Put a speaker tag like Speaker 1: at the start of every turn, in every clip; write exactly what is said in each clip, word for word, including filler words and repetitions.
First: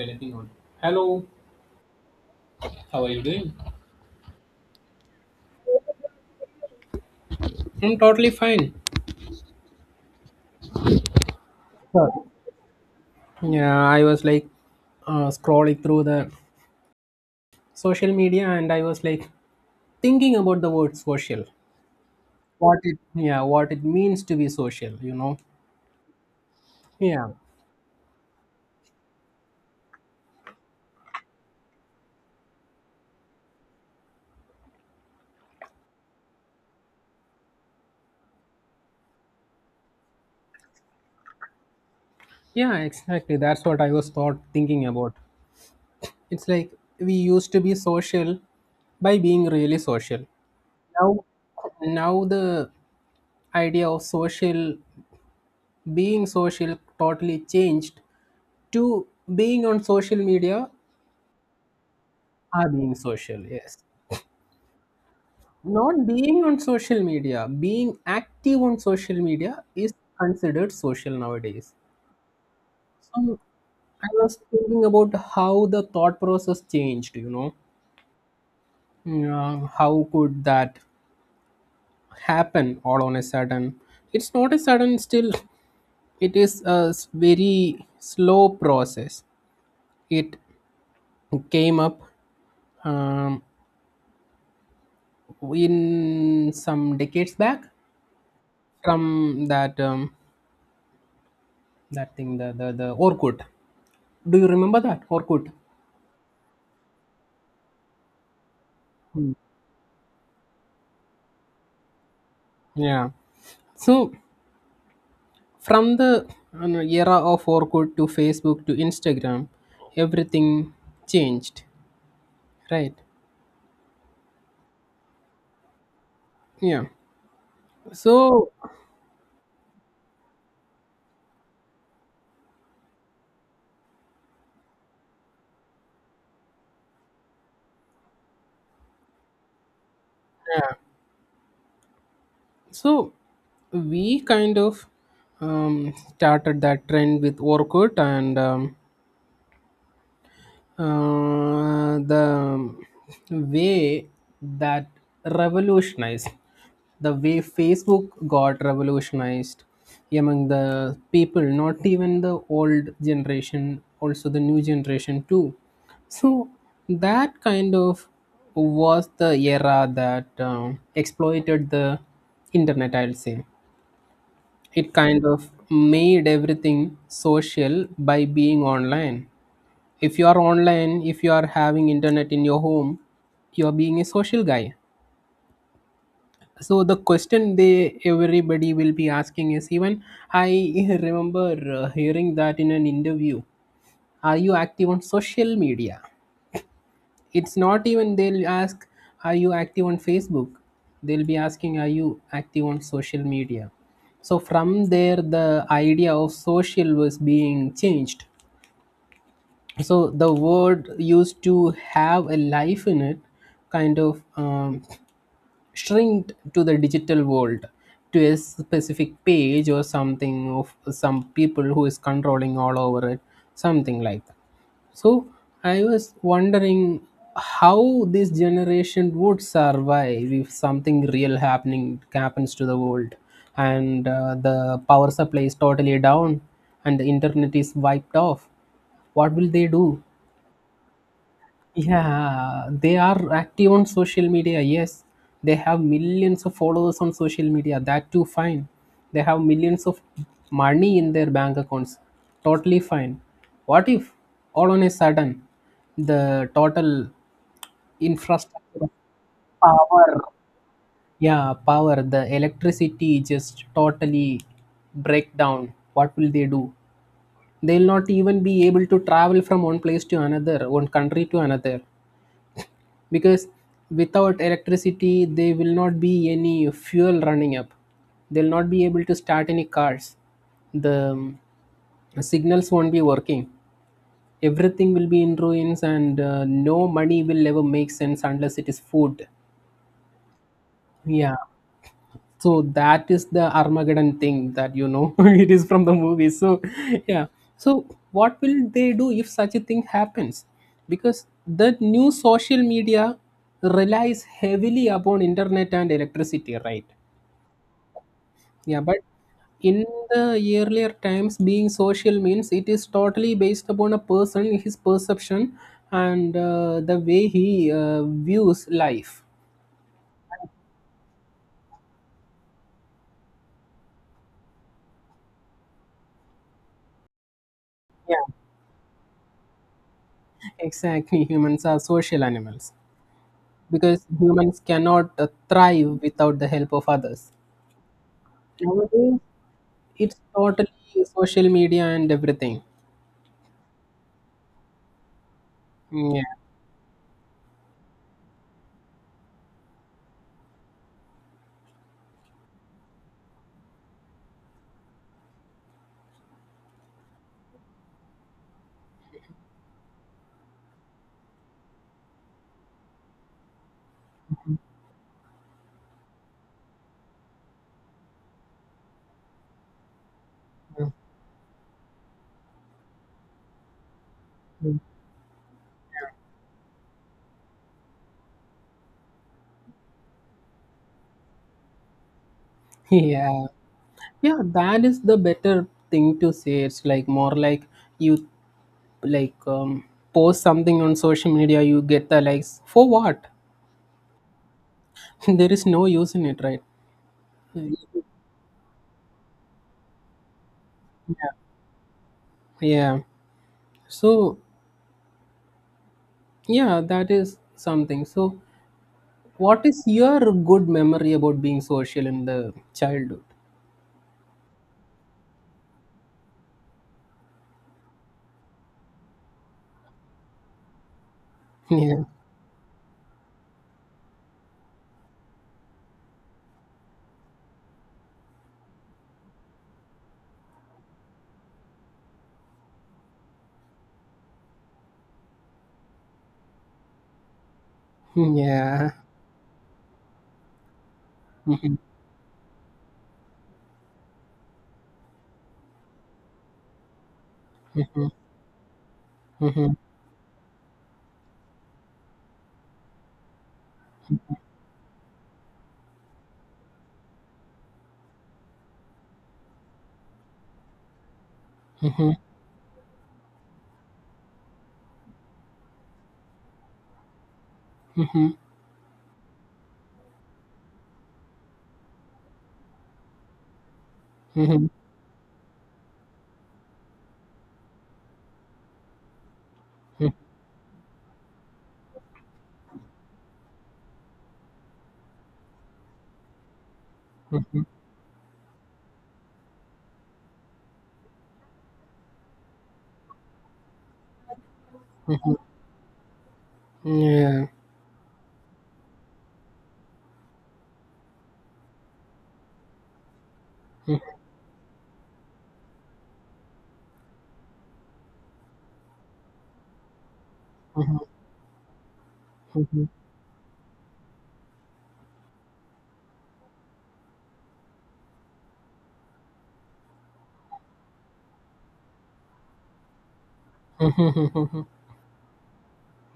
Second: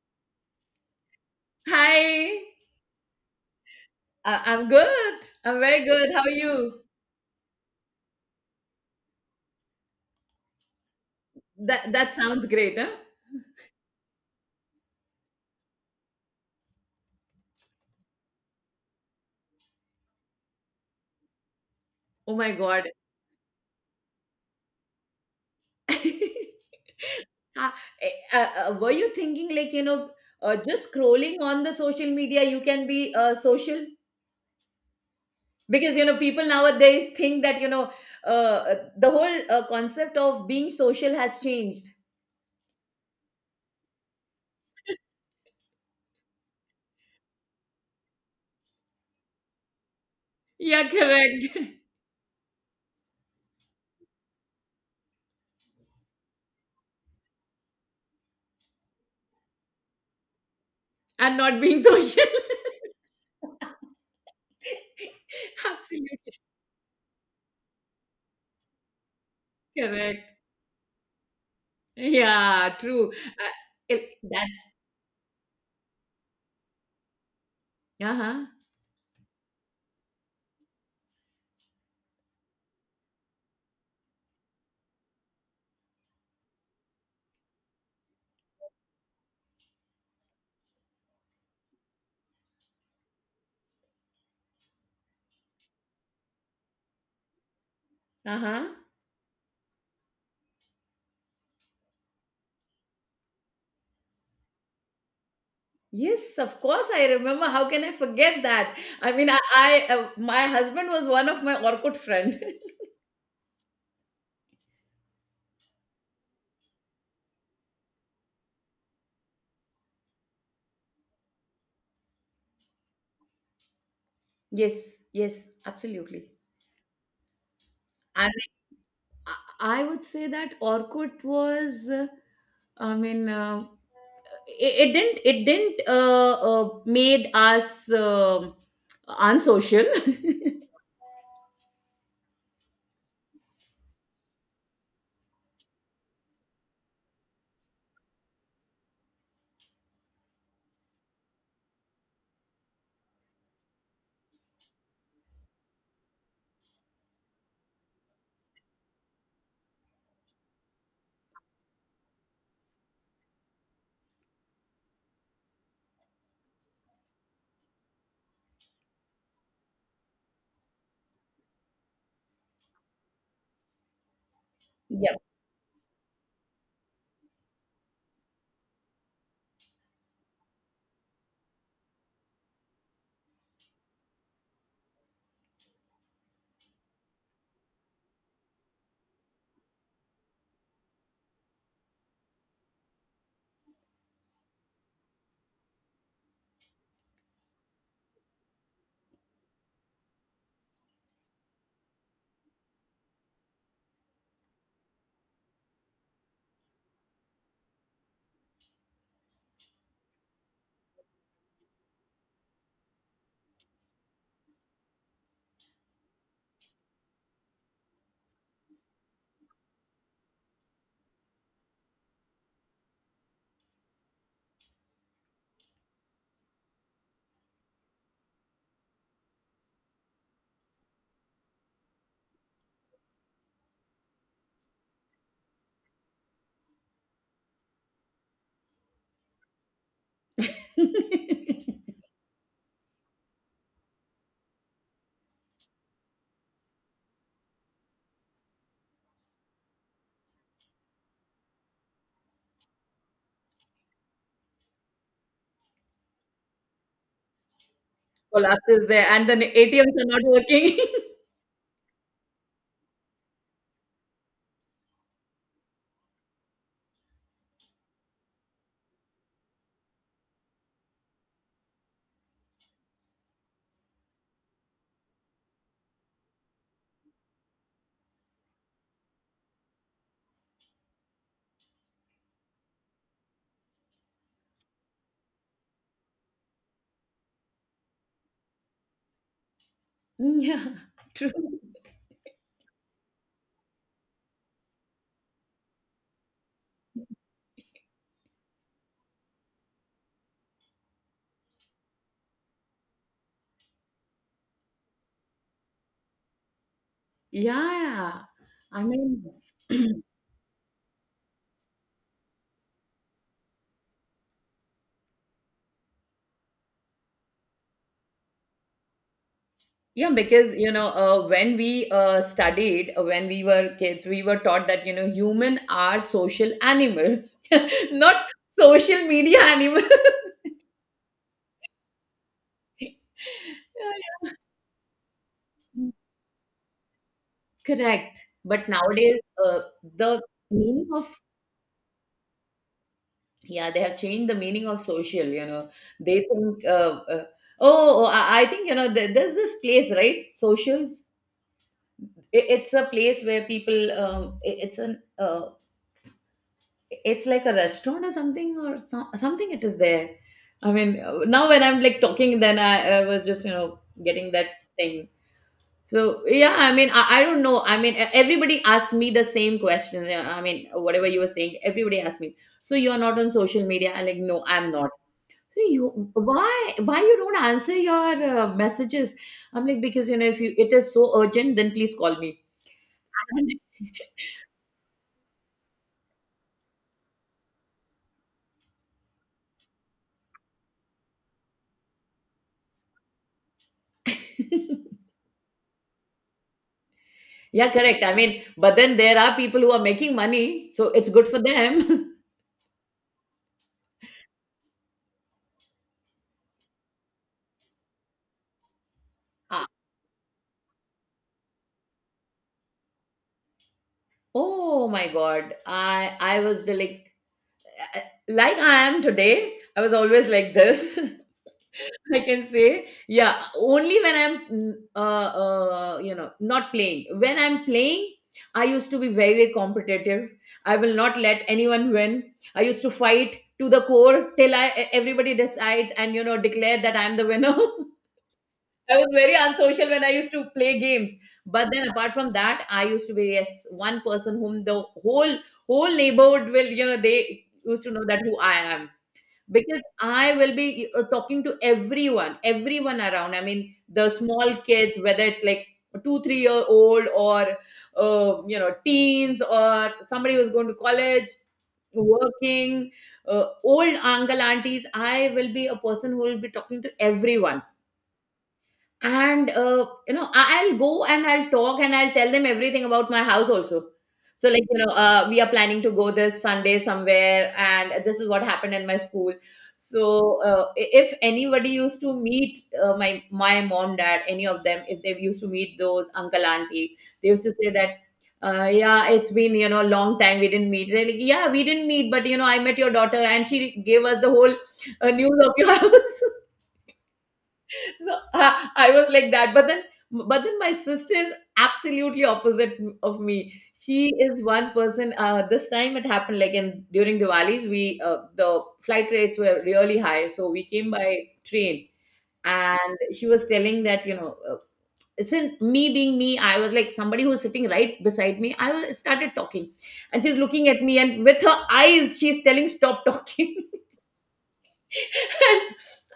Speaker 1: Anything on. Hello,
Speaker 2: Hi,
Speaker 1: how are you doing?
Speaker 2: I- I'm good. I'm very good. How are you?
Speaker 1: I'm totally fine.
Speaker 2: That that
Speaker 1: Sure.
Speaker 2: sounds great, huh?
Speaker 1: Yeah, I was like uh, scrolling through the social media, and I was like thinking about the word social.
Speaker 2: Oh my
Speaker 1: What
Speaker 2: God.
Speaker 1: it, yeah, what it means to be social, you know. Yeah.
Speaker 2: Ah, eh, uh, uh, were you thinking, like, you know, uh, just scrolling on the social media, you can be uh, social? Because, you know, people nowadays think that, you know, uh, uh, the whole uh, concept of being social has changed.
Speaker 1: Yeah, exactly. That's what I was thought thinking about. It's like we used to be social by being really social.
Speaker 2: Yeah,
Speaker 1: Now
Speaker 2: correct.
Speaker 1: now the idea of social, being social, totally changed to being on social media
Speaker 2: And not being social.
Speaker 1: are being social. Yes, not
Speaker 2: Absolutely
Speaker 1: being on social media, being active on social media is
Speaker 2: correct.
Speaker 1: considered social nowadays.
Speaker 2: Yeah, true. Uh,
Speaker 1: So I
Speaker 2: it,
Speaker 1: was
Speaker 2: that,
Speaker 1: thinking about how the thought process changed, you know
Speaker 2: uh-huh,
Speaker 1: Yeah, how could that happen all on a sudden? It's not a sudden, still it is a s- very slow process. It came up um, in some decades back.
Speaker 2: uh-huh.
Speaker 1: From that um, that thing, the the the Orkut. Do you remember that Orkut?
Speaker 2: Yes, of course, I remember. How can I forget that? I mean,
Speaker 1: Hmm.
Speaker 2: I, I uh, my husband was one of my Orkut friend.
Speaker 1: Yeah. So from the, you know, era of Orkut to Facebook to Instagram, everything changed, right?
Speaker 2: Yes, yes, absolutely.
Speaker 1: Yeah.
Speaker 2: I mean,
Speaker 1: So
Speaker 2: I I would say that Orkut was. uh, I mean, uh, it, it didn't it didn't uh, uh, made us um unsocial.
Speaker 1: yeah. So we kind of um, started that trend with Orkut and um, Uh, the way that revolutionized, the way Facebook got revolutionized among the people, not even the old generation, also the new generation too. So that kind of was the era that um, exploited the internet, I'll say. It
Speaker 2: Yep.
Speaker 1: kind of made everything social by being online. If you are online, if you are having internet in your home, you are being a social guy. So the question they, everybody will be asking is, even I remember uh, hearing that in an interview, are you active on social media? It's not even they'll ask, are you active on Facebook? They'll be asking, are you active on social media? So from there the idea of social was being changed. So the word used to have a life in it kind of um, shrinked to the digital world, to a specific page or something of some people who is controlling all over it, something like that. So I was wondering, how this generation would survive if something real happening happens to the world, and uh, the power supply is totally down and the internet is wiped off. What will they do? Yeah, they are active on social media. Yes, they have millions of followers on social media. That too, fine. They have millions of money in their bank accounts. Totally fine. What if all on a sudden the total
Speaker 2: Collapses
Speaker 1: infrastructure,
Speaker 2: there, and then A T Ms are
Speaker 1: power,
Speaker 2: not working.
Speaker 1: yeah, power, the electricity just totally break down? What will they do? They'll not even be able to travel from one place to another, one country to another, because without electricity there will not be any fuel running up. They'll not be able to start any cars. The um, signals won't be working. Everything will be in ruins, and uh, no money will ever make sense unless it is food.
Speaker 2: Yeah, true.
Speaker 1: Yeah. So that is the Armageddon thing that, you know, it is from the movie. So yeah. So what will they do if such a thing happens? Because the new social media relies heavily upon internet and electricity, right?
Speaker 2: Yeah,
Speaker 1: Yeah,
Speaker 2: I
Speaker 1: but
Speaker 2: mean.
Speaker 1: in the earlier times, being social means it is totally based upon a person, his perception, and uh, the way he uh, views life.
Speaker 2: Yeah, because, you know, uh, when we uh, studied, uh, when we were kids, we were taught that, you know, human are social animal,
Speaker 1: Yeah,
Speaker 2: not social media animal.
Speaker 1: exactly. Humans are social animals, because
Speaker 2: Yeah,
Speaker 1: humans cannot uh,
Speaker 2: yeah.
Speaker 1: thrive without the help of others.
Speaker 2: Correct. But
Speaker 1: Nowadays
Speaker 2: nowadays, uh,
Speaker 1: it's
Speaker 2: the
Speaker 1: totally
Speaker 2: meaning of
Speaker 1: social media and everything.
Speaker 2: yeah, they have changed the meaning of social. You know, they
Speaker 1: Yeah.
Speaker 2: think uh, uh, oh, oh, I I think, you know, there, there's this place, right, socials. It, it's a place where people um, it- it's an uh, it's like a restaurant or something or some something it is there. I mean, uh, now when I'm, like, talking then I, I was just, you know, getting that thing. So yeah, I mean, I, I don't know. I mean, e- everybody asked me the same question. Yeah, I mean, whatever you were saying, everybody asked me, so you're not on social media? I'm like, no, I'm
Speaker 1: Mhm.
Speaker 2: not. So you, why why you don't answer your uh, messages? I'm like, because, you know, if you it is so urgent then please call me.
Speaker 1: Yeah. Yeah, that is the better thing to say. It's like more like you like, um, post something on social media, you get the likes. For what? There is no use in it, right?
Speaker 2: Yeah,
Speaker 1: Yeah.
Speaker 2: correct, I mean, but then there are people who are making money, so it's good for them.
Speaker 1: Yeah. So, yeah, that is something. So, what
Speaker 2: Uh,
Speaker 1: is your good memory about being social in the childhood?
Speaker 2: oh my God. I I was the like uh, like I am today. I was always like this.
Speaker 1: Yeah.
Speaker 2: I can say, yeah, only when I'm, mm, uh, uh, you know, not playing. When I'm playing, I used to be very, very competitive. I will not let anyone win. I used to fight to the core till I everybody decides and, you know, declare that I'm the winner.
Speaker 1: Yeah.
Speaker 2: I was very unsocial when I used to play games. But
Speaker 1: Mhm,
Speaker 2: then apart from that, I used to be, yes, one person whom the whole whole neighborhood will, you know, they used to know
Speaker 1: mhm,
Speaker 2: that who I am.
Speaker 1: mhm,
Speaker 2: Because I will be uh, talking to everyone, everyone around. I mean, the small kids, whether it's like two, three year old or, uh, you know, teens or somebody who's going to college,
Speaker 1: mhm,
Speaker 2: working, uh, old uncle aunties. I will be a person who will be talking to everyone
Speaker 1: mhm,
Speaker 2: and, uh, you know I- I'll go and I'll talk and I'll tell them everything about my house also. So like,
Speaker 1: mhm,
Speaker 2: you know, uh, we are planning to go this Sunday somewhere and this is what happened in my school.
Speaker 1: mhm,
Speaker 2: So uh, i- if anybody used to meet uh, my my mom dad any of them, if they used to meet those uncle auntie, they used to
Speaker 1: mhm,
Speaker 2: say that, uh, yeah, it's been, you know, a long time we didn't meet. They're like, yeah, we didn't meet, but, you know, I met your daughter and she gave us the whole uh,
Speaker 1: mhm.
Speaker 2: news of your house.
Speaker 1: Yeah.
Speaker 2: So uh, I was like that, but then but then my sister is absolutely opposite of me.
Speaker 1: Mhm,
Speaker 2: She is one person. Uh, this time it happened like in during Diwali's, we uh, the flight rates were really high, so we came
Speaker 1: mhm,
Speaker 2: by train.
Speaker 1: mhm,
Speaker 2: And she was telling that, you know, uh, since me being me, I was like somebody who's sitting right beside me i was, started talking, and she's looking at me and with her eyes she's telling stop talking.
Speaker 1: mhm, mhm, mhm.
Speaker 2: And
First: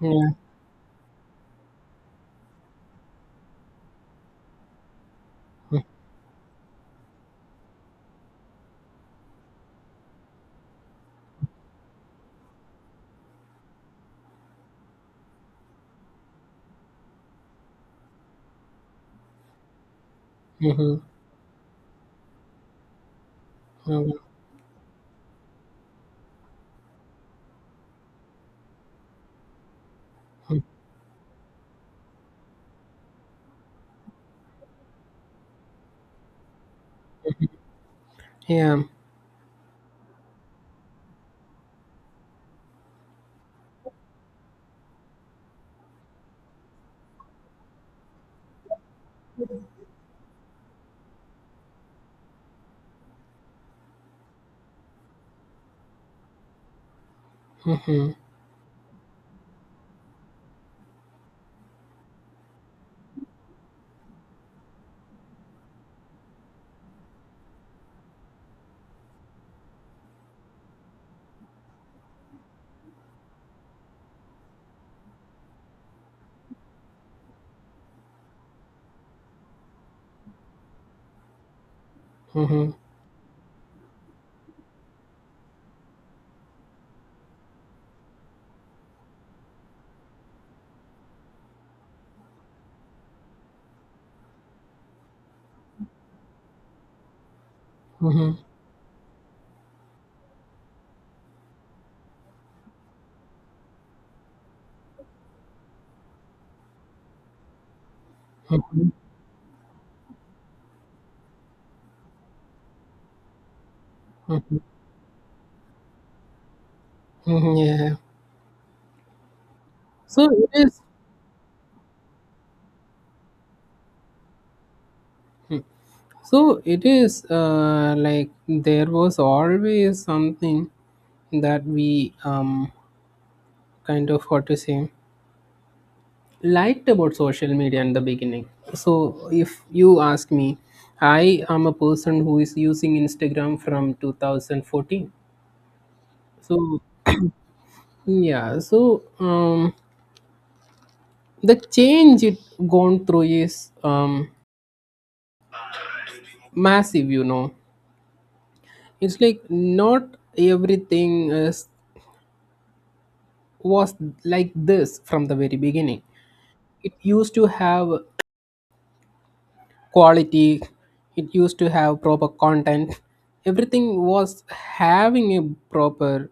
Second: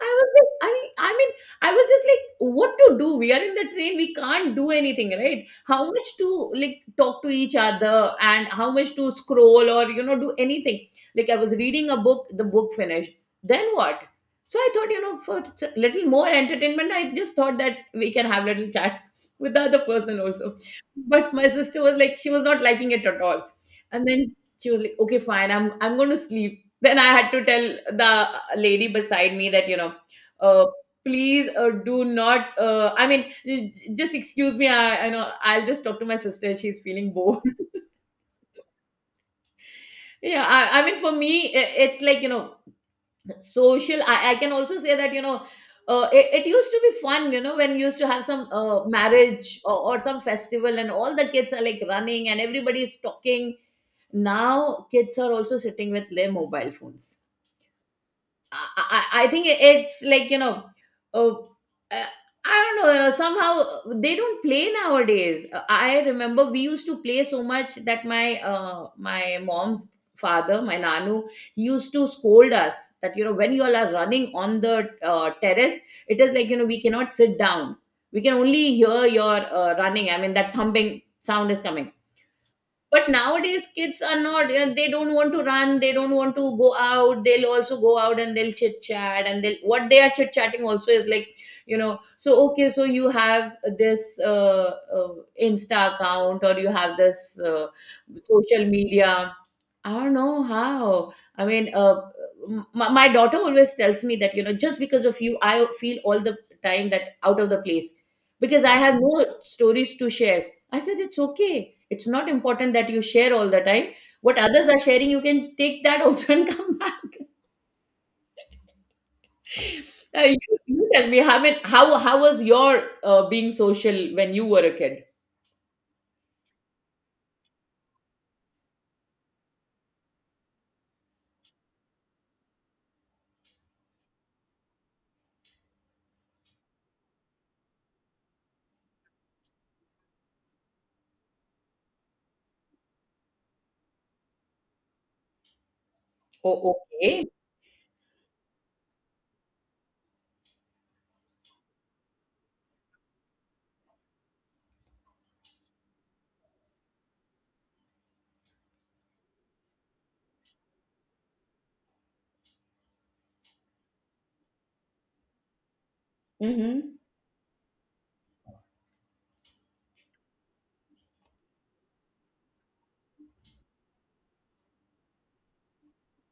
Speaker 2: I was
Speaker 1: Yeah.
Speaker 2: like, I, I mean, I was just like, what to do? We are in the train, we can't do anything, right? How much to like talk to each other and how much to scroll or, you know, do anything. Like I was reading a book, the book finished. Then what? So I thought, you know, for s- little more entertainment, I just thought that we can have little chat with the other person also.
Speaker 1: Mhm,
Speaker 2: But my sister was like, she was not liking it at all.
Speaker 1: mhm,
Speaker 2: And
Speaker 1: mhm.
Speaker 2: then she was like, okay, fine, I'm I'm going to sleep. Then I had to tell the lady beside me that, you know, uh, please uh, do not, uh, I mean, j- j- just excuse me. I, I know I'll just talk to my sister. She's feeling bored.
Speaker 1: Yeah.
Speaker 2: Yeah. I, I mean, for me, i- it's like, you know, social. I, I can also say that, you know, uh, it, it used to be fun, you know, when you used to have some uh, marriage or, or some festival and all the kids are like running and everybody's talking. Now kids are also sitting with their mobile phones.
Speaker 1: Mhm, mhm,
Speaker 2: I, I I think it's like, you know, uh, uh, I don't know. You know, somehow uh, they don't play nowadays. Uh, I remember we used to play so much that my uh, my mom's father, my nanu, he used to scold us that, you know, when you all are running on the uh, terrace, it is like, you know, we cannot sit down. We can only hear your uh, running. I mean, that thumping sound is coming
Speaker 1: mhm,
Speaker 2: but nowadays, kids are not, you know, they don't want to run, they don't want to go out, they'll also go out and they'll chit chat. And they'll, what they are chit chatting also is like, you know, so okay, so you have this uh, uh, Insta account or you have this uh,
Speaker 1: mhm,
Speaker 2: social media. I don't know how. I mean, uh, m- my, my daughter always tells me that, you know, just because of you, I feel all the time that out of the place, because I have no stories to share. I said, it's okay. It's not important that you share all the time. What
Speaker 1: mhm,
Speaker 2: others are sharing, you can take that also and come back.
Speaker 1: mhm. Yeah.
Speaker 2: Uh,
Speaker 1: So it
Speaker 2: you,
Speaker 1: is
Speaker 2: you tell me, how mean, how, how was your uh, being social when you were a kid?
Speaker 1: so it is uh, like there was always something that we um kind of, what to say, liked about social media in the beginning. So, if you ask me, I am a person who is using Instagram from twenty fourteen.
Speaker 2: Oh,
Speaker 1: So,
Speaker 2: okay.
Speaker 1: yeah, so um, the change it gone through is um, massive, you know. It's like not everything is, was like this from the very beginning. It
Speaker 2: Mm-hmm.
Speaker 1: used to have quality, it used to have proper content, everything was having a proper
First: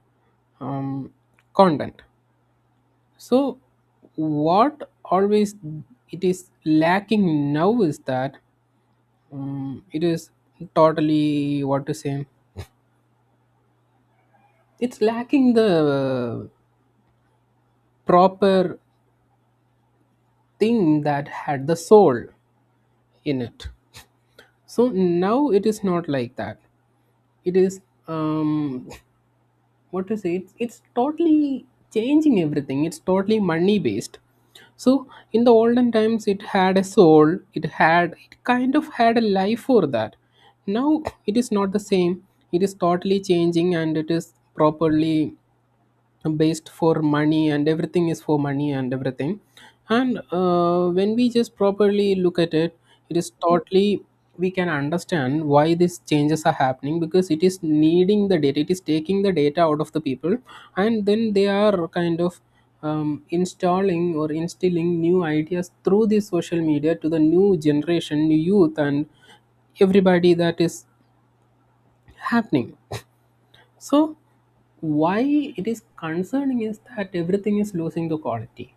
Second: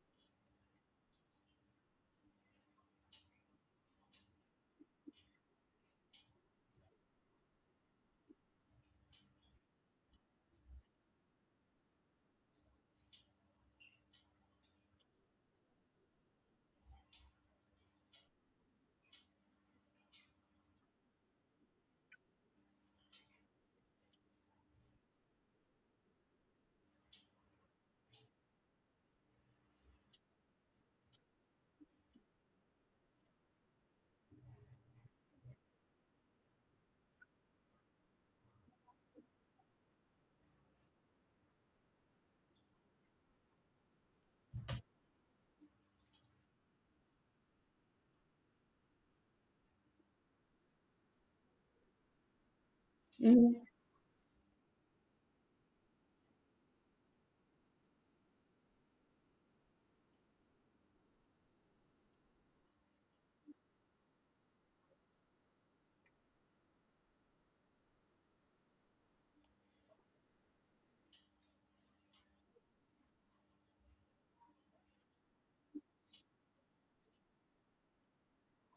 Speaker 1: um, content. So what always it is lacking now is that um, it is totally, what to say, it's lacking the proper thing that had the soul in it. So now it is not like that. It is um what to say, it's, it's totally changing everything. It's totally money based. So in the olden times it had a soul, it had, it kind of had a life for that. Now it is not the same. It is totally changing, and it is properly based for money, and everything is for money and everything. And uh, when we just properly look at it, it is
Speaker 2: Mm-hmm.
Speaker 1: totally, we can understand why these changes are happening, because it is needing the data, it is taking the data out of the people. And then they are kind of um, installing or instilling new ideas through this social media to the new generation, new youth and everybody. That is happening. So why it is concerning is that everything is losing the quality.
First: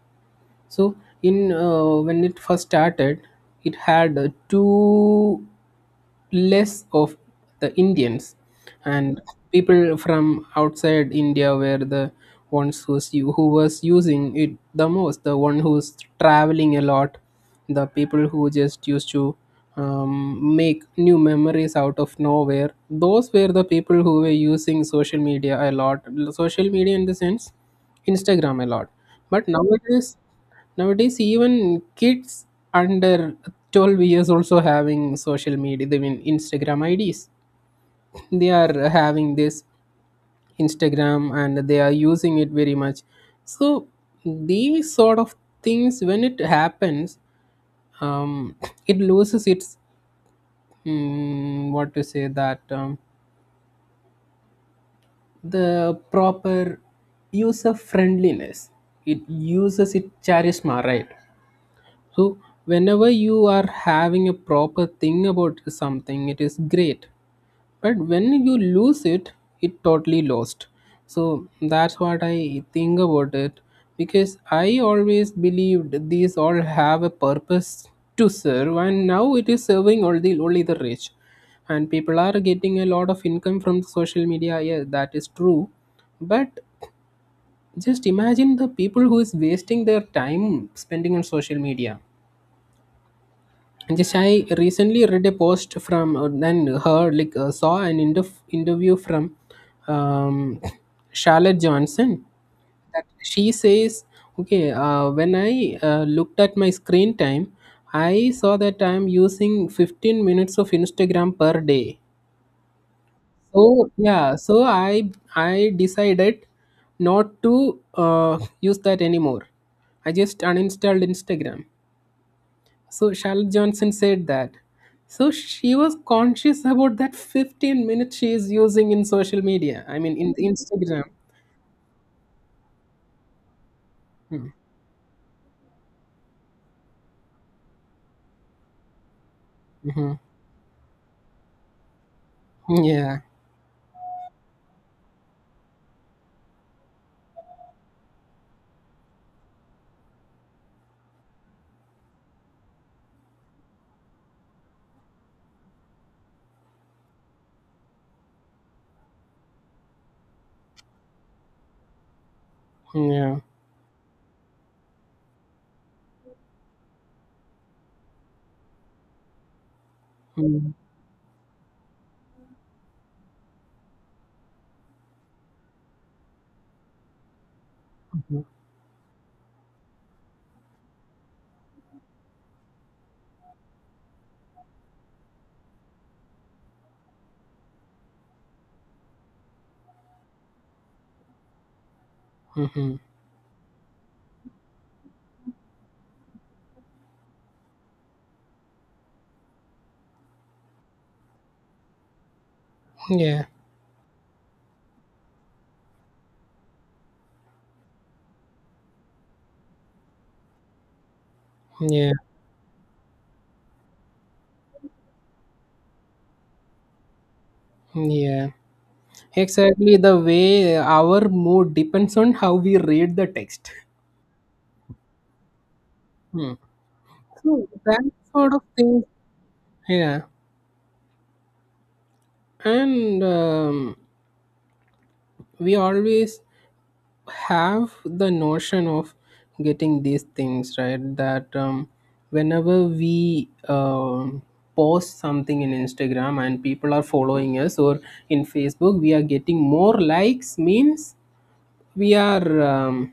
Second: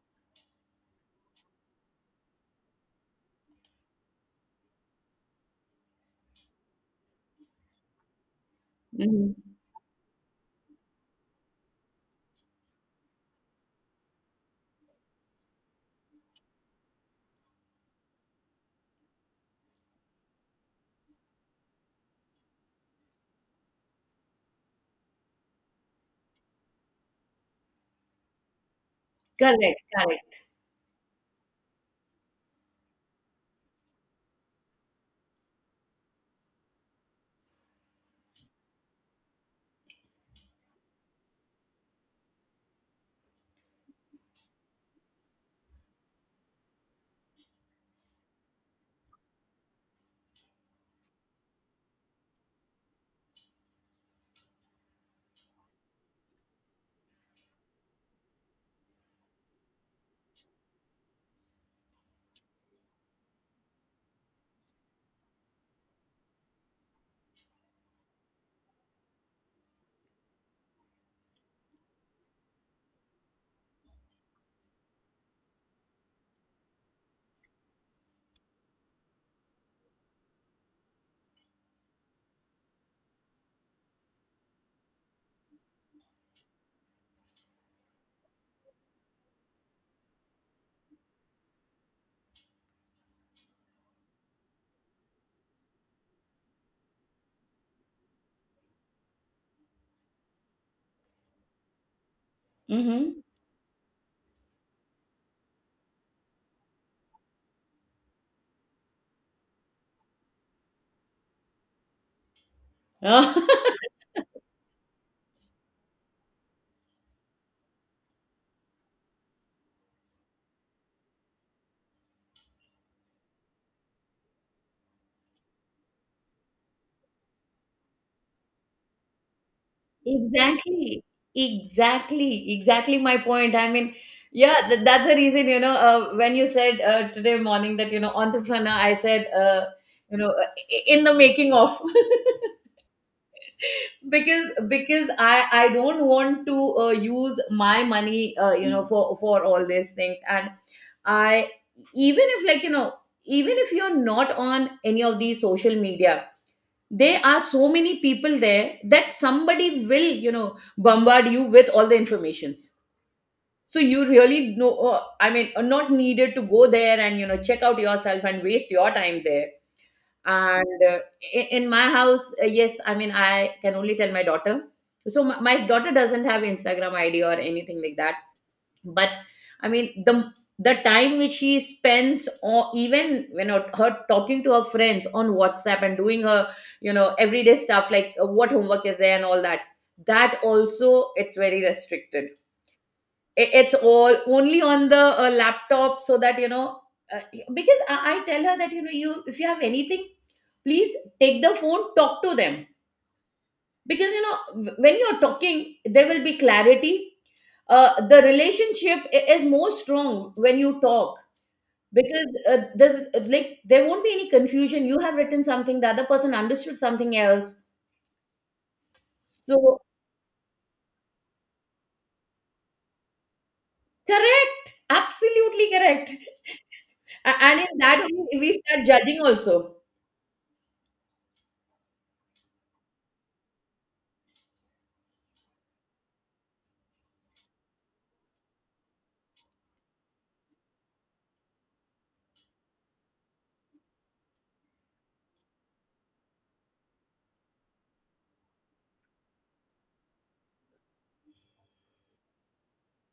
Speaker 1: So in uh, when it first started, it had uh, two less of the Indians, and
Speaker 2: Mm-hmm.
Speaker 1: people from outside India were the ones who was, u- who was using it the most, the one who's traveling a lot, the people who just used to um, make new memories out of nowhere. Those were the people who were using social media a lot, social media in the sense Instagram a lot. But
Speaker 2: Correct,
Speaker 1: nowadays,
Speaker 2: correct.
Speaker 1: Nowadays, even kids under twelve years also having social media, they mean Instagram I Ds. They are having this Instagram and they are using it very much. So, these sort of things, when it happens, um, it loses its, mm, what to say, that, um, the proper user friendliness. It uses its charisma, right? So, whenever you are having a proper thing about something, it is great. But when you lose it, it totally lost. So, that's what I think about it, because I always believed these all have a purpose to serve, and now it is serving only, only the rich. And people are getting a lot of income from social media. Yeah, that is true. But just imagine the people who is wasting their time spending on social media. Just I recently read a post from uh, and heard like, uh, saw an interf- interview from um, Charlotte Johnson. That
Speaker 2: Mm-hmm.
Speaker 1: she says, okay, uh, when I uh, looked at my screen time, I saw that I'm using fifteen minutes of Instagram per day. So yeah, so i i decided not to uh, use that anymore. I just uninstalled Instagram. So Charlotte Johnson said that. So she was conscious about that fifteen minutes she is using in social media. I mean, in
Speaker 2: Exactly,
Speaker 1: Instagram.
Speaker 2: exactly, exactly my point. I mean, yeah, th that's the reason, you know, uh, when you said uh, today morning that, you know, entrepreneur, I said, uh,
Speaker 1: Mm-hmm.
Speaker 2: you know, uh, i- in the making of
Speaker 1: Yeah.
Speaker 2: because because I I don't want to uh, use my money, uh, you know, for for all these things. And I even if, like, you know, even if you're not on any of these social media, there are so many people there that somebody will, you know, bombard you with all the informations,
Speaker 1: Yeah.
Speaker 2: so you really know, uh, I mean, are not needed to go there and, you know, check out yourself and waste your time there. And uh, i- in my house, uh, yes, I mean, I can only tell my daughter. So my, my daughter doesn't have Instagram ID or anything like that,
Speaker 1: Mm-hmm.
Speaker 2: but I mean the the time which she spends or even, you know, her talking to her friends on WhatsApp and doing her, you know, everyday stuff like uh, what homework is there and all that, that also it's very restricted. I- it's all only on the uh, laptop, so that, you know, uh, because I, I tell her that, you know, you if you have anything, please take the phone, talk to them,
Speaker 1: Yeah.
Speaker 2: because, you know, when you're talking there will be clarity. Uh, the relationship i- is more strong when you talk,
Speaker 1: Yeah.
Speaker 2: because uh, there's uh, like there won't be any confusion. You have written something, the other person understood something else.
Speaker 1: Yeah.
Speaker 2: So
Speaker 1: Exactly the way our mood depends on how we read the text.
Speaker 2: correct, absolutely correct.
Speaker 1: Hmm.
Speaker 2: A- and
Speaker 1: So
Speaker 2: in that
Speaker 1: that
Speaker 2: only
Speaker 1: sort
Speaker 2: we
Speaker 1: of
Speaker 2: start
Speaker 1: thing.
Speaker 2: judging also.
Speaker 1: Yeah. And um, we always have the notion of getting these things right, that um, whenever we um, post something in Instagram and people are following us, or in Facebook we are getting more likes, means we are um,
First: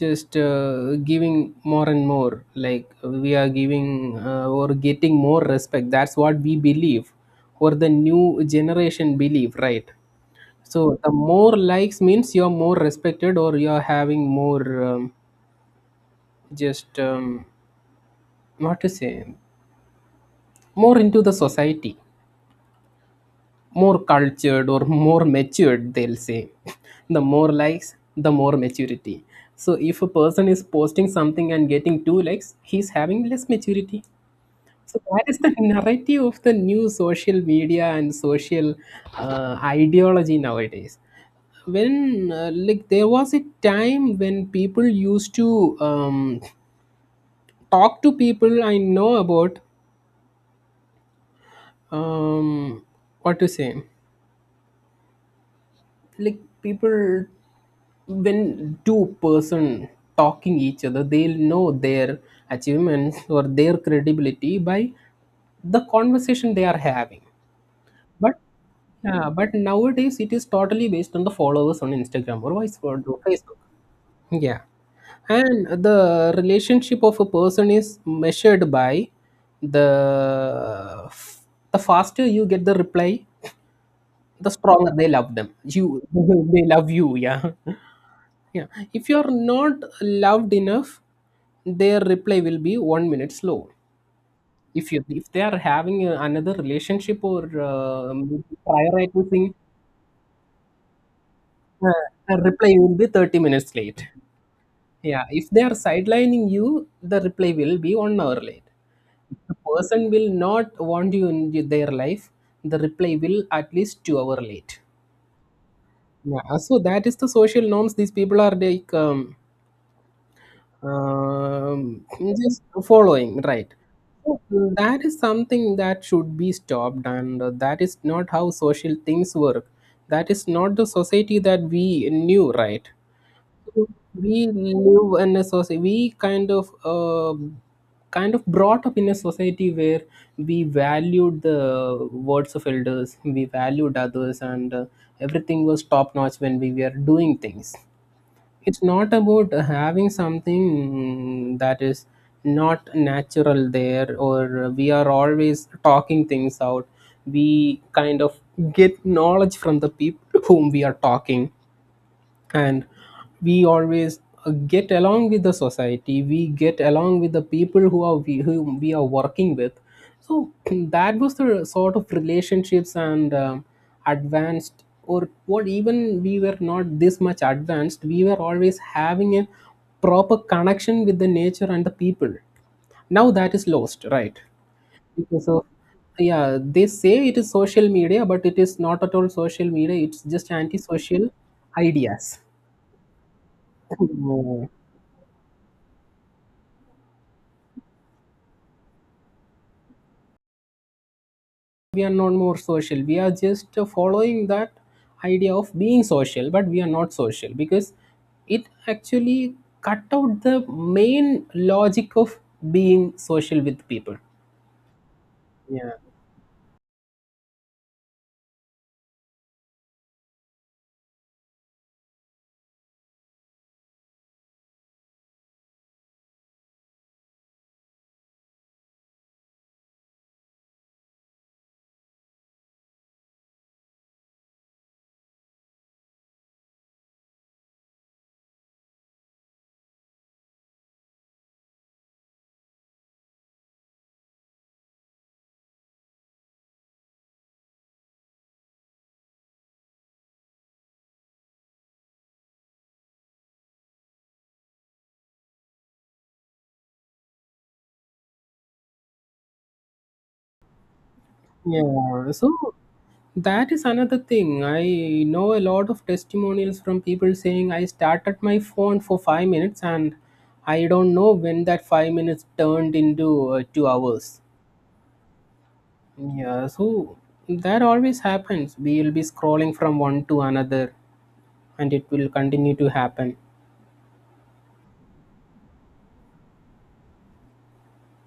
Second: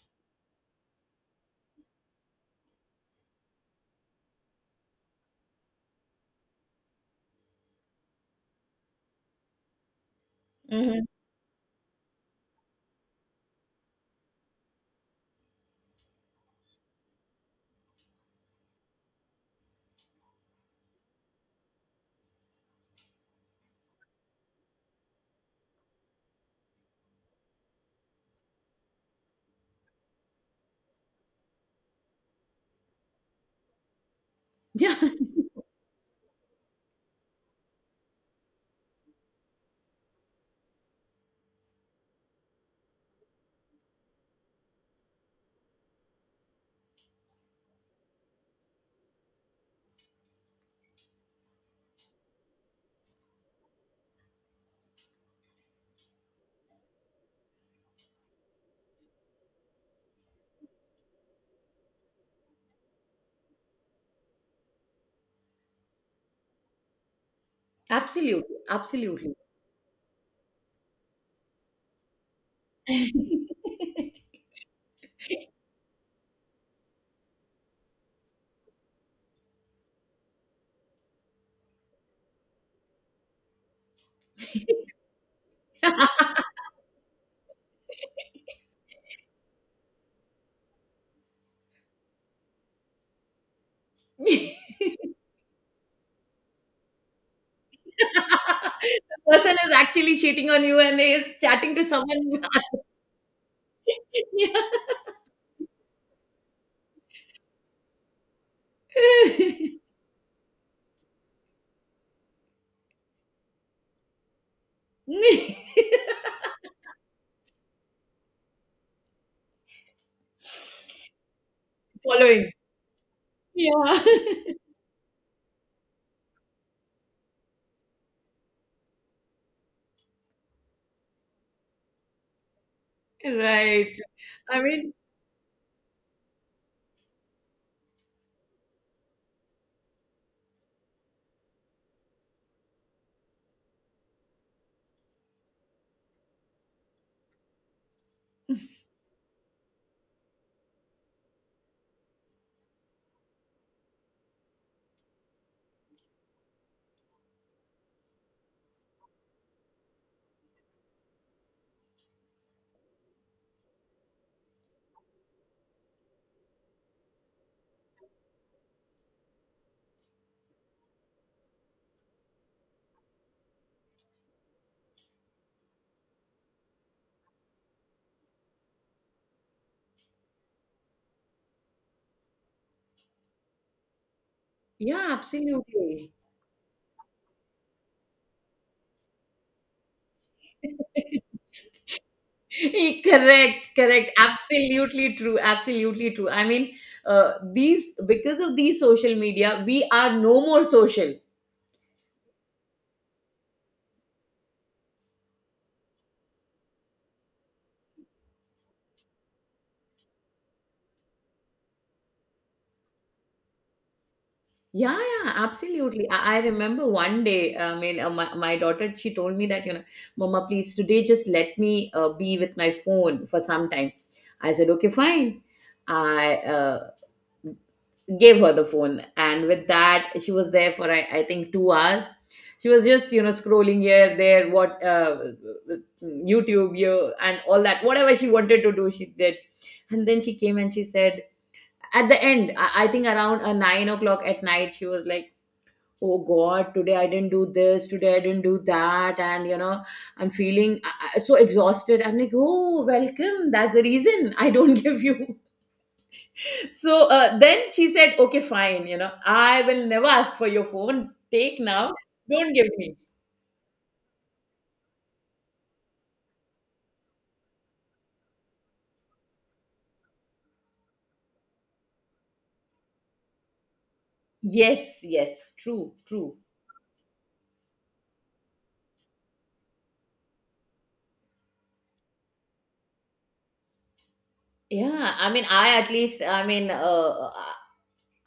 Speaker 1: just uh, giving more and more, like we are giving uh, or getting more respect. That's what we believe, or the new generation believe, right? So
Speaker 2: Mhm.
Speaker 1: the more likes means you're more respected, or you're having more um, just um, what to say, more into the society, more cultured or more matured, they'll say. The more likes, the more maturity. So if a person is posting something and getting two likes, he's having less maturity.
Speaker 2: Yeah.
Speaker 1: So that is the narrative of the new social media and social uh, ideology nowadays. When uh, like there was a time when people used to um, talk to people, I know about, um, what to say, like people, when two person talking each other, they'll know their achievements or their credibility by the conversation they are having. But
Speaker 2: Absolutely,
Speaker 1: yeah,
Speaker 2: absolutely.
Speaker 1: but nowadays it is totally based on the followers on Instagram, or vice versa, Facebook. Yeah. And the relationship of a person is measured by the the faster you get the reply, the stronger they love them. You
Speaker 2: The
Speaker 1: they love you, yeah. Yeah. If you're not loved enough, their reply will be one minute slow. If you if they are having uh, another relationship or uh, prioritizing,
Speaker 2: person is actually cheating on you and is chatting to
Speaker 1: uh, a
Speaker 2: someone.
Speaker 1: reply will be thirty minutes late. Yeah, if they are sidelining you, the reply will be one hour late. If the person will not want you in their life, the reply will at least two hour late. Yeah, uh, so that is the social norms these people are like um, um,
Speaker 2: Following.
Speaker 1: just following, right?
Speaker 2: Yeah.
Speaker 1: So mm, that is something that should be stopped, and that is not how social things work. That is not the society that we knew, right?
Speaker 2: Right.
Speaker 1: We
Speaker 2: I mean,
Speaker 1: live in a society. We kind of um kind of brought up in a society where we valued the words of elders, we valued others, and uh, everything was top notch when we were doing things. It's not about having something that is not natural there, or we are always talking things out. We kind of get knowledge from the people whom we are talking, and we always uh, get along with the society, we get along with the people who are we, whom we are working with. So that was the sort of relationships, and um, advanced, or what, even we were not this much advanced. We were always having a proper connection with the nature and the people. Now that is lost, right?
Speaker 2: yeah,
Speaker 1: Because of,
Speaker 2: absolutely.
Speaker 1: yeah, they say it is social media, but it is not at all social media, it's just anti-social ideas.
Speaker 2: Correct, correct.
Speaker 1: No,
Speaker 2: Absolutely true. Absolutely true. I mean, uh, these because of these social media, we are no more social.
Speaker 1: we are not more social. We are just uh, following that idea of being social, but we are not social because it actually cut out the main logic of being social with people.
Speaker 2: Yeah, yeah,
Speaker 1: Yeah.
Speaker 2: absolutely. I, I remember one day, I mean, uh, my, my daughter, she told me that, you know, Mama, please, today just let me uh, be with my phone for some time. I said, okay, fine. I uh, gave her the phone, and with that she was there for I, I think two hours. She was just, you know, scrolling here there, what uh, YouTube you and all that, whatever she wanted to do she did. And then she came and she said at the end, i, I think around uh, nine o'clock at night, she was like, oh god, today I didn't do this, today I didn't do that, and you know, I'm feeling uh, uh, so exhausted. I'm like, oh, welcome, that's the reason I don't give you. So uh, then she said, okay, fine, you know, I will never ask for your phone. Take now.
Speaker 1: Yeah.
Speaker 2: Don't give
Speaker 1: So
Speaker 2: me.
Speaker 1: that is another thing. I know a lot of testimonials from people saying I started my phone for five minutes, and I don't know when that five minutes turned into uh, two hours.
Speaker 2: Yes, yes, true, true.
Speaker 1: Yeah, so that always happens. We will be scrolling from one to another, and it will continue to happen.
Speaker 2: Yeah, I mean, I at least, I mean, uh, uh,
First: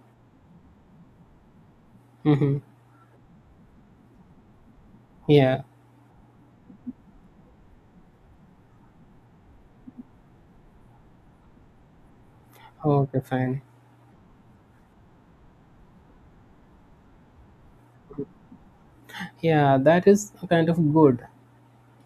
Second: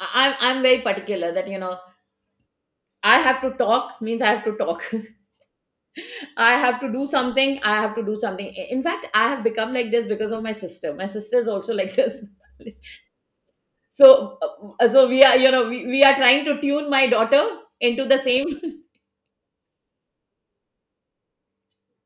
Speaker 2: I, I'm I'm very particular that, you know,
Speaker 1: Hmm.
Speaker 2: I have to talk means I have to talk.
Speaker 1: Yeah.
Speaker 2: I have to do something. I have to do something. I- In fact, I have become like this because of my sister. My sister is also like this.
Speaker 1: Okay, fine.
Speaker 2: So, uh, so we are, you know, we, we are trying to tune my daughter into the same.
Speaker 1: Yeah, that is kind of good.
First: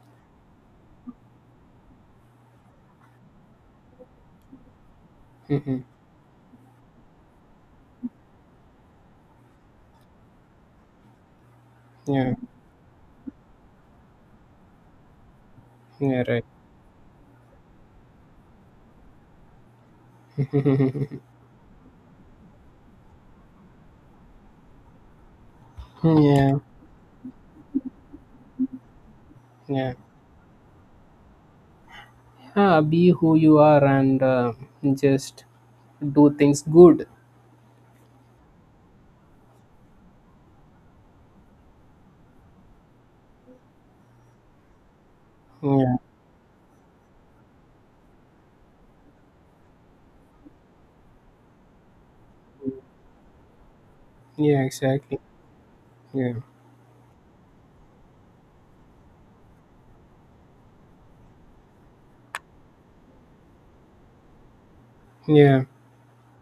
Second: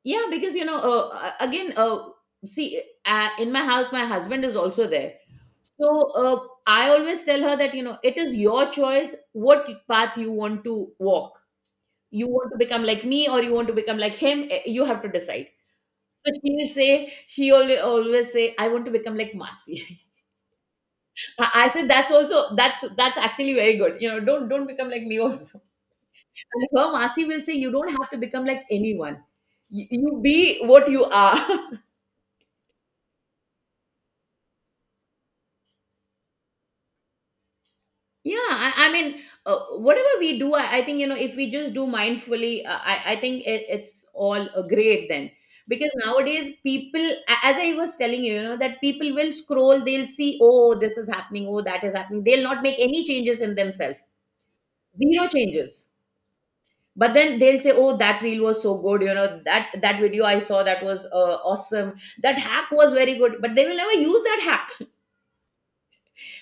Speaker 2: Yeah, because you know, uh, uh, again, uh, see, uh, in my house, my husband is also there.
Speaker 1: Hmm.
Speaker 2: So uh, I always tell her that, you know, it is your choice what path you want to walk. You
Speaker 1: Yeah.
Speaker 2: want to become like me, or you want to become like him, eh, you have to decide.
Speaker 1: Yeah.
Speaker 2: So
Speaker 1: Right.
Speaker 2: she will say, she always, always say, I want to become like Masi. I I said, that's also, that's, that's actually very good. You know, don't, don't become like me also.
Speaker 1: Mm, yeah.
Speaker 2: And her Masi will say, you don't have to become like anyone. You,
Speaker 1: Yeah.
Speaker 2: you be what you are.
Speaker 1: Yeah. Be who you are, and uh, just do things good.
Speaker 2: Yeah, I, I mean, uh, whatever we do, I, I think, you know, if we just do mindfully, uh, I, I think it, it's all uh, great then. Because
Speaker 1: Yeah.
Speaker 2: nowadays, people, a- as I was telling you, you know, that people will scroll, they'll see, oh, this is happening, oh, that is happening. They'll not make any changes in themselves,
Speaker 1: Yeah. Exactly.
Speaker 2: zero changes.
Speaker 1: Yeah.
Speaker 2: But then they'll say, oh, that reel was so good, you know, that that video I saw that was uh, awesome, that hack was very good. But they will never use that hack.
Speaker 1: Yeah.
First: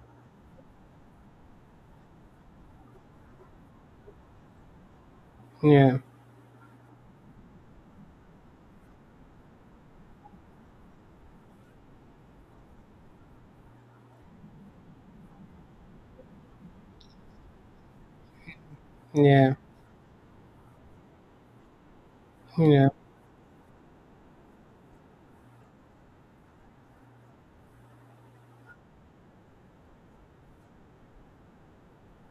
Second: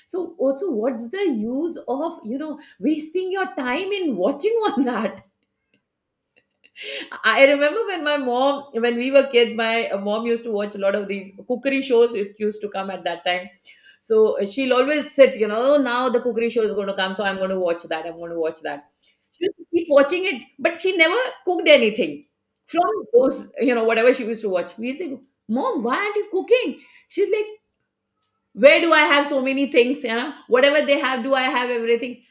Speaker 2: So also, what's the use of, you know, wasting your time in watching on that?
Speaker 1: Yeah.
Speaker 2: I remember when my mom, when we were kids, my uh, mom used to watch a lot of these cookery shows. It used to come at that time. So uh, she'll always sit, you know, "Oh, now the cookery show is going to come, so I'm going to watch that, I'm going to watch that." She
Speaker 1: Yeah.
Speaker 2: used to keep watching it, but she never cooked anything
Speaker 1: Yeah.
Speaker 2: from those, you know. Whatever she used to watch, we used to go, mom, why aren't you cooking? She's like, where do I have so many things, you know, whatever they have, do I have everything?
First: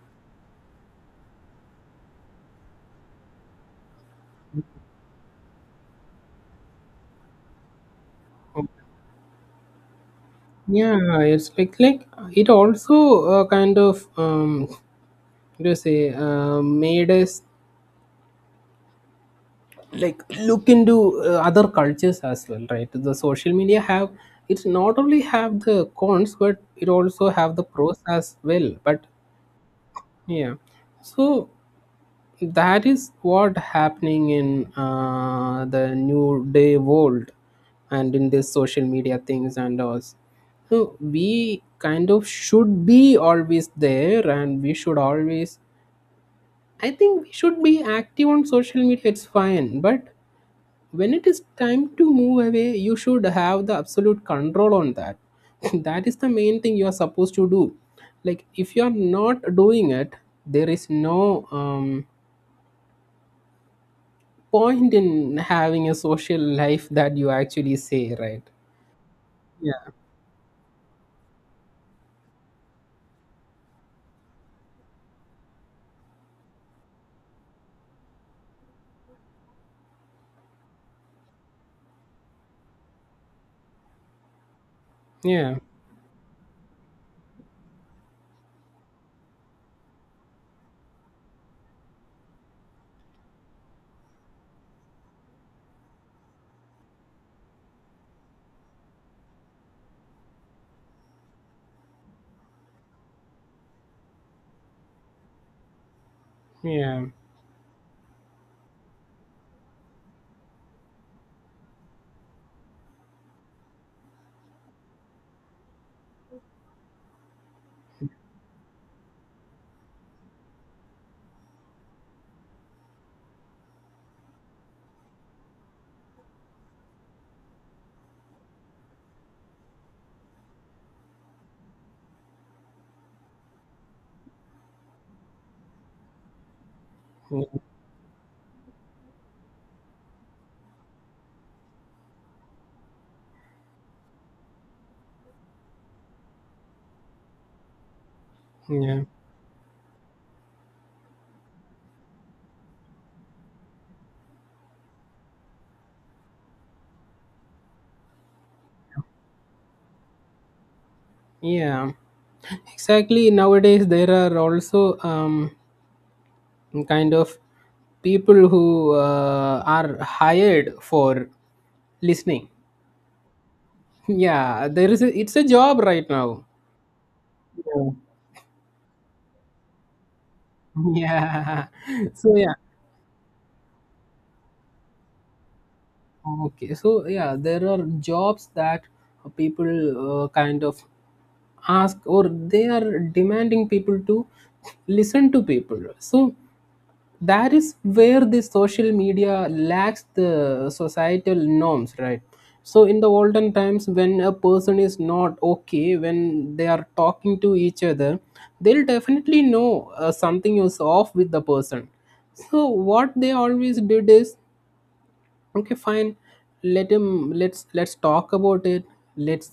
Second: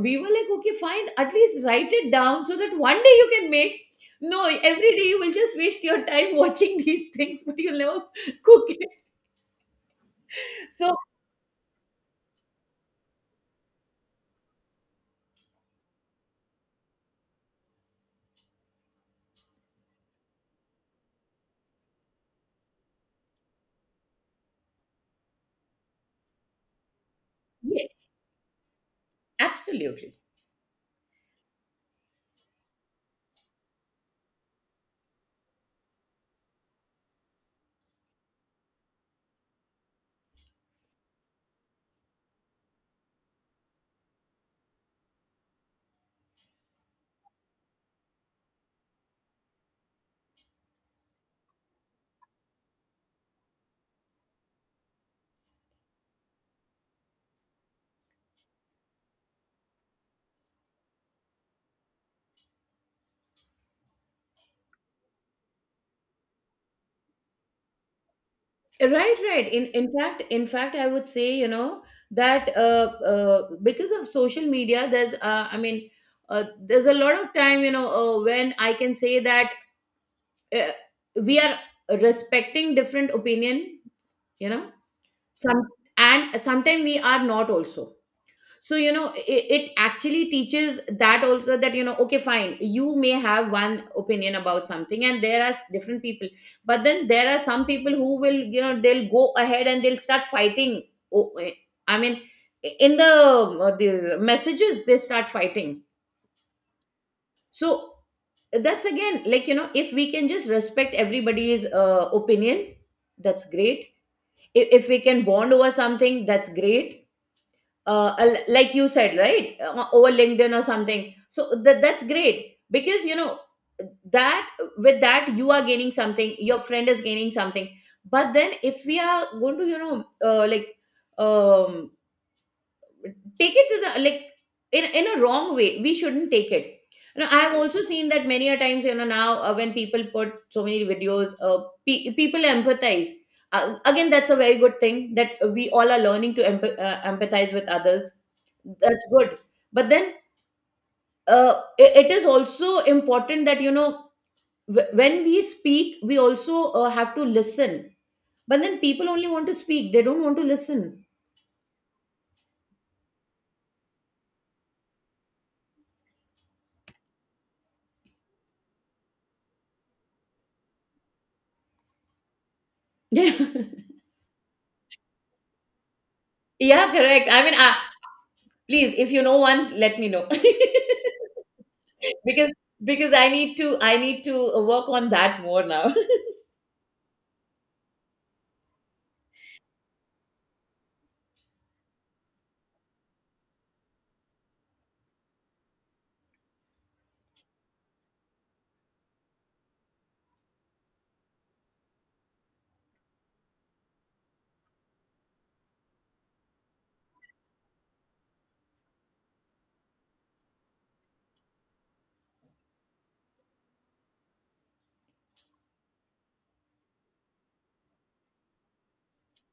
Speaker 2: We were like, okay fine, at least write it down so that one day you can make. No, every day you will just waste your time watching these things, but you'll never cook it. So
Speaker 1: Yeah, it's like like it also uh, kind of um what do you say, uh, made us like look into uh, other cultures as well, right? The social media have, it's not only have the cons, but it also have the pros
Speaker 2: yes,
Speaker 1: as well. But
Speaker 2: absolutely.
Speaker 1: yeah, so that is what happening in uh, the new day world and in this social media things and all. So we kind of should be always there, and we should always, I think we should be active on social media, it's fine. But when it is time to move away, you should have the absolute control on that. That is the main thing you are supposed to do. Like, if you are not doing it, there is no um, point in having a social life that you actually say, right?
Speaker 2: Right, right. in in
Speaker 1: Yeah.
Speaker 2: fact in fact I would say, you know, that uh, uh because of social media there's, uh, I mean, uh, there's a lot of time, you know, uh, when I can say that, uh, we are respecting different opinions, you know.
Speaker 1: Yeah.
Speaker 2: Some, and sometimes we are not also. So you know it, it actually teaches that also, that you know, okay fine, you may have one opinion about something and there are different people. But then there are some people who will, you know, they'll go ahead and they'll start fighting. O- eh, I mean, in the, uh, the messages they start fighting.
Speaker 1: Yeah.
Speaker 2: So that's again, like, you know, if we can just respect everybody's uh, opinion, that's great. If, if we can bond over something, that's great. Uh, al- like you said, right, uh, over LinkedIn or something. So that, that's great, because you know, that with that you are gaining something, your friend is gaining something. But then, if we are going to, you know, uh, like, um take it to the, like, in in a wrong way, we shouldn't take it. You know, I have also seen that many a times, you know, now uh, when people put so many videos, uh, pe- people empathize. Uh, again, that's a very good thing, that we all are learning to emp- uh, empathize with others.
Speaker 1: Yeah.
Speaker 2: That's good. But then, uh, i- it is also important that, you know, wh- when we speak, we also uh, have to listen. But then people only want to speak, they don't want to listen.
Speaker 1: Yeah. Exactly. Nowadays, there are also um, kind of people who uh, are hired for listening.
Speaker 2: Yeah,
Speaker 1: Yeah, there is a, it's a job right now.
Speaker 2: correct, i mean I,
Speaker 1: Yeah.
Speaker 2: please, if you know one, let me know.
Speaker 1: Yeah. So
Speaker 2: because
Speaker 1: yeah.
Speaker 2: because I need to, I need to work on that more now.
Speaker 1: Okay, so yeah, there are jobs that people uh, kind of ask, or they are demanding people to listen to people. So that is where the social media lacks the societal norms, right? So in the olden times, when a person is not okay, when they are talking to each other, they'll definitely know uh, something is off with the person. So what they always did is, okay, fine, let him, let's let's talk about it, let's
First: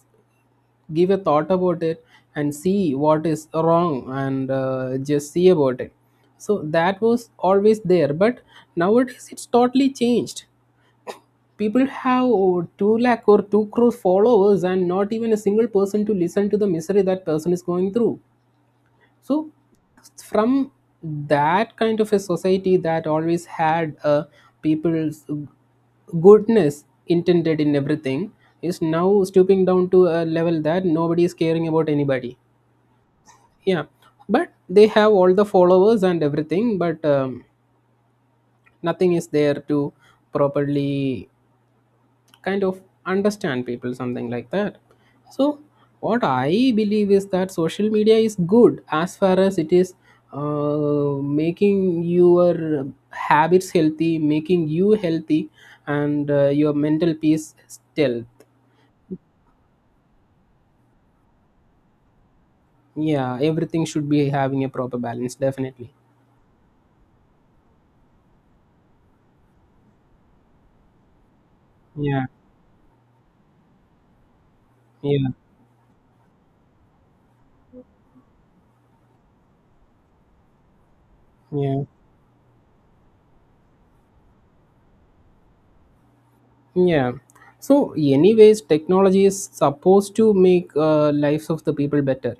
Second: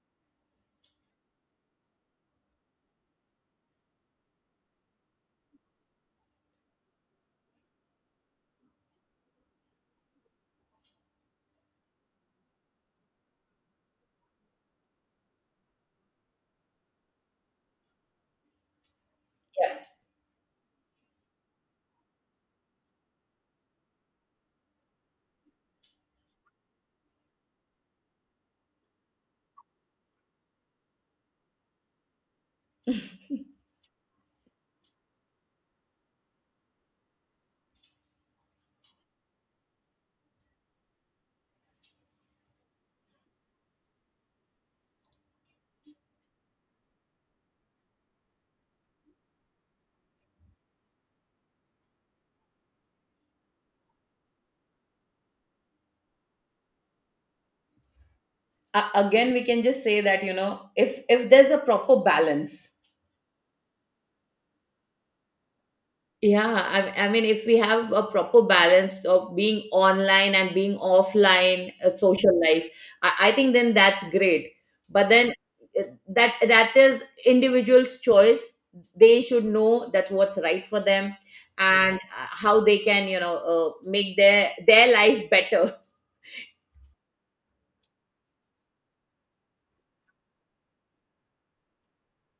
Speaker 1: give a thought about it and see what is wrong, and uh, just see about it. So that was always there, but nowadays it's totally changed. People have, oh, two lakh or two crore followers and not even a single person to listen to the misery that person is going through. So
Speaker 2: Yeah.
Speaker 1: from that kind of a society that always had uh, people's goodness intended in everything is now stooping down to a level that nobody is caring about anybody. Yeah, but they have all the followers and everything, but um, nothing is there to properly kind of understand people, something like that. So what I believe is that social media is good as far as it is uh, making your habits healthy, making you healthy, and uh, your mental peace stealth.
Speaker 2: A- again, we can just say that, you know, if if there's a proper balance.
Speaker 1: Yeah, everything should be having a proper balance, definitely.
Speaker 2: Yeah, I, I mean, if we have a proper balance of being online and being offline uh,
Speaker 1: Yeah.
Speaker 2: social life, I, I think then that's great. But
Speaker 1: Yeah.
Speaker 2: then, uh, that, that is individual's choice. They should know that what's right for them,
Speaker 1: Yeah.
Speaker 2: and uh, how they can, you know, uh, make their their life better.
Speaker 1: Yeah. So anyways, technology is supposed to make uh, lives of the people better.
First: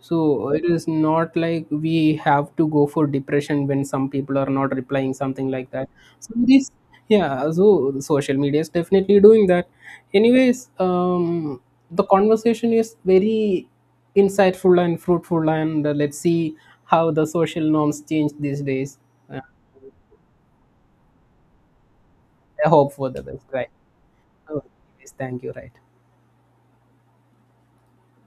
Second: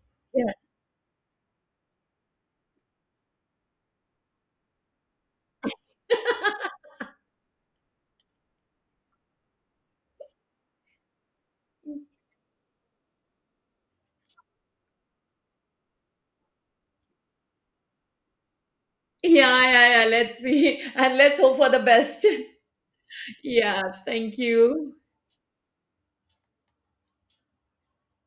Speaker 1: So
Speaker 2: Yeah.
Speaker 1: it is not like we have to go for depression when some people are not replying, something like that. So this, yeah, so social media is definitely doing that. Anyways, um, the conversation is very insightful and fruitful, and uh, let's see how the social norms change these days. Uh,
Speaker 2: Yeah, yeah, yeah. Let's see, and let's hope for the best.
Speaker 1: I hope for the best, right?
Speaker 2: Yeah, thank
Speaker 1: So
Speaker 2: you.
Speaker 1: anyways, thank you, right?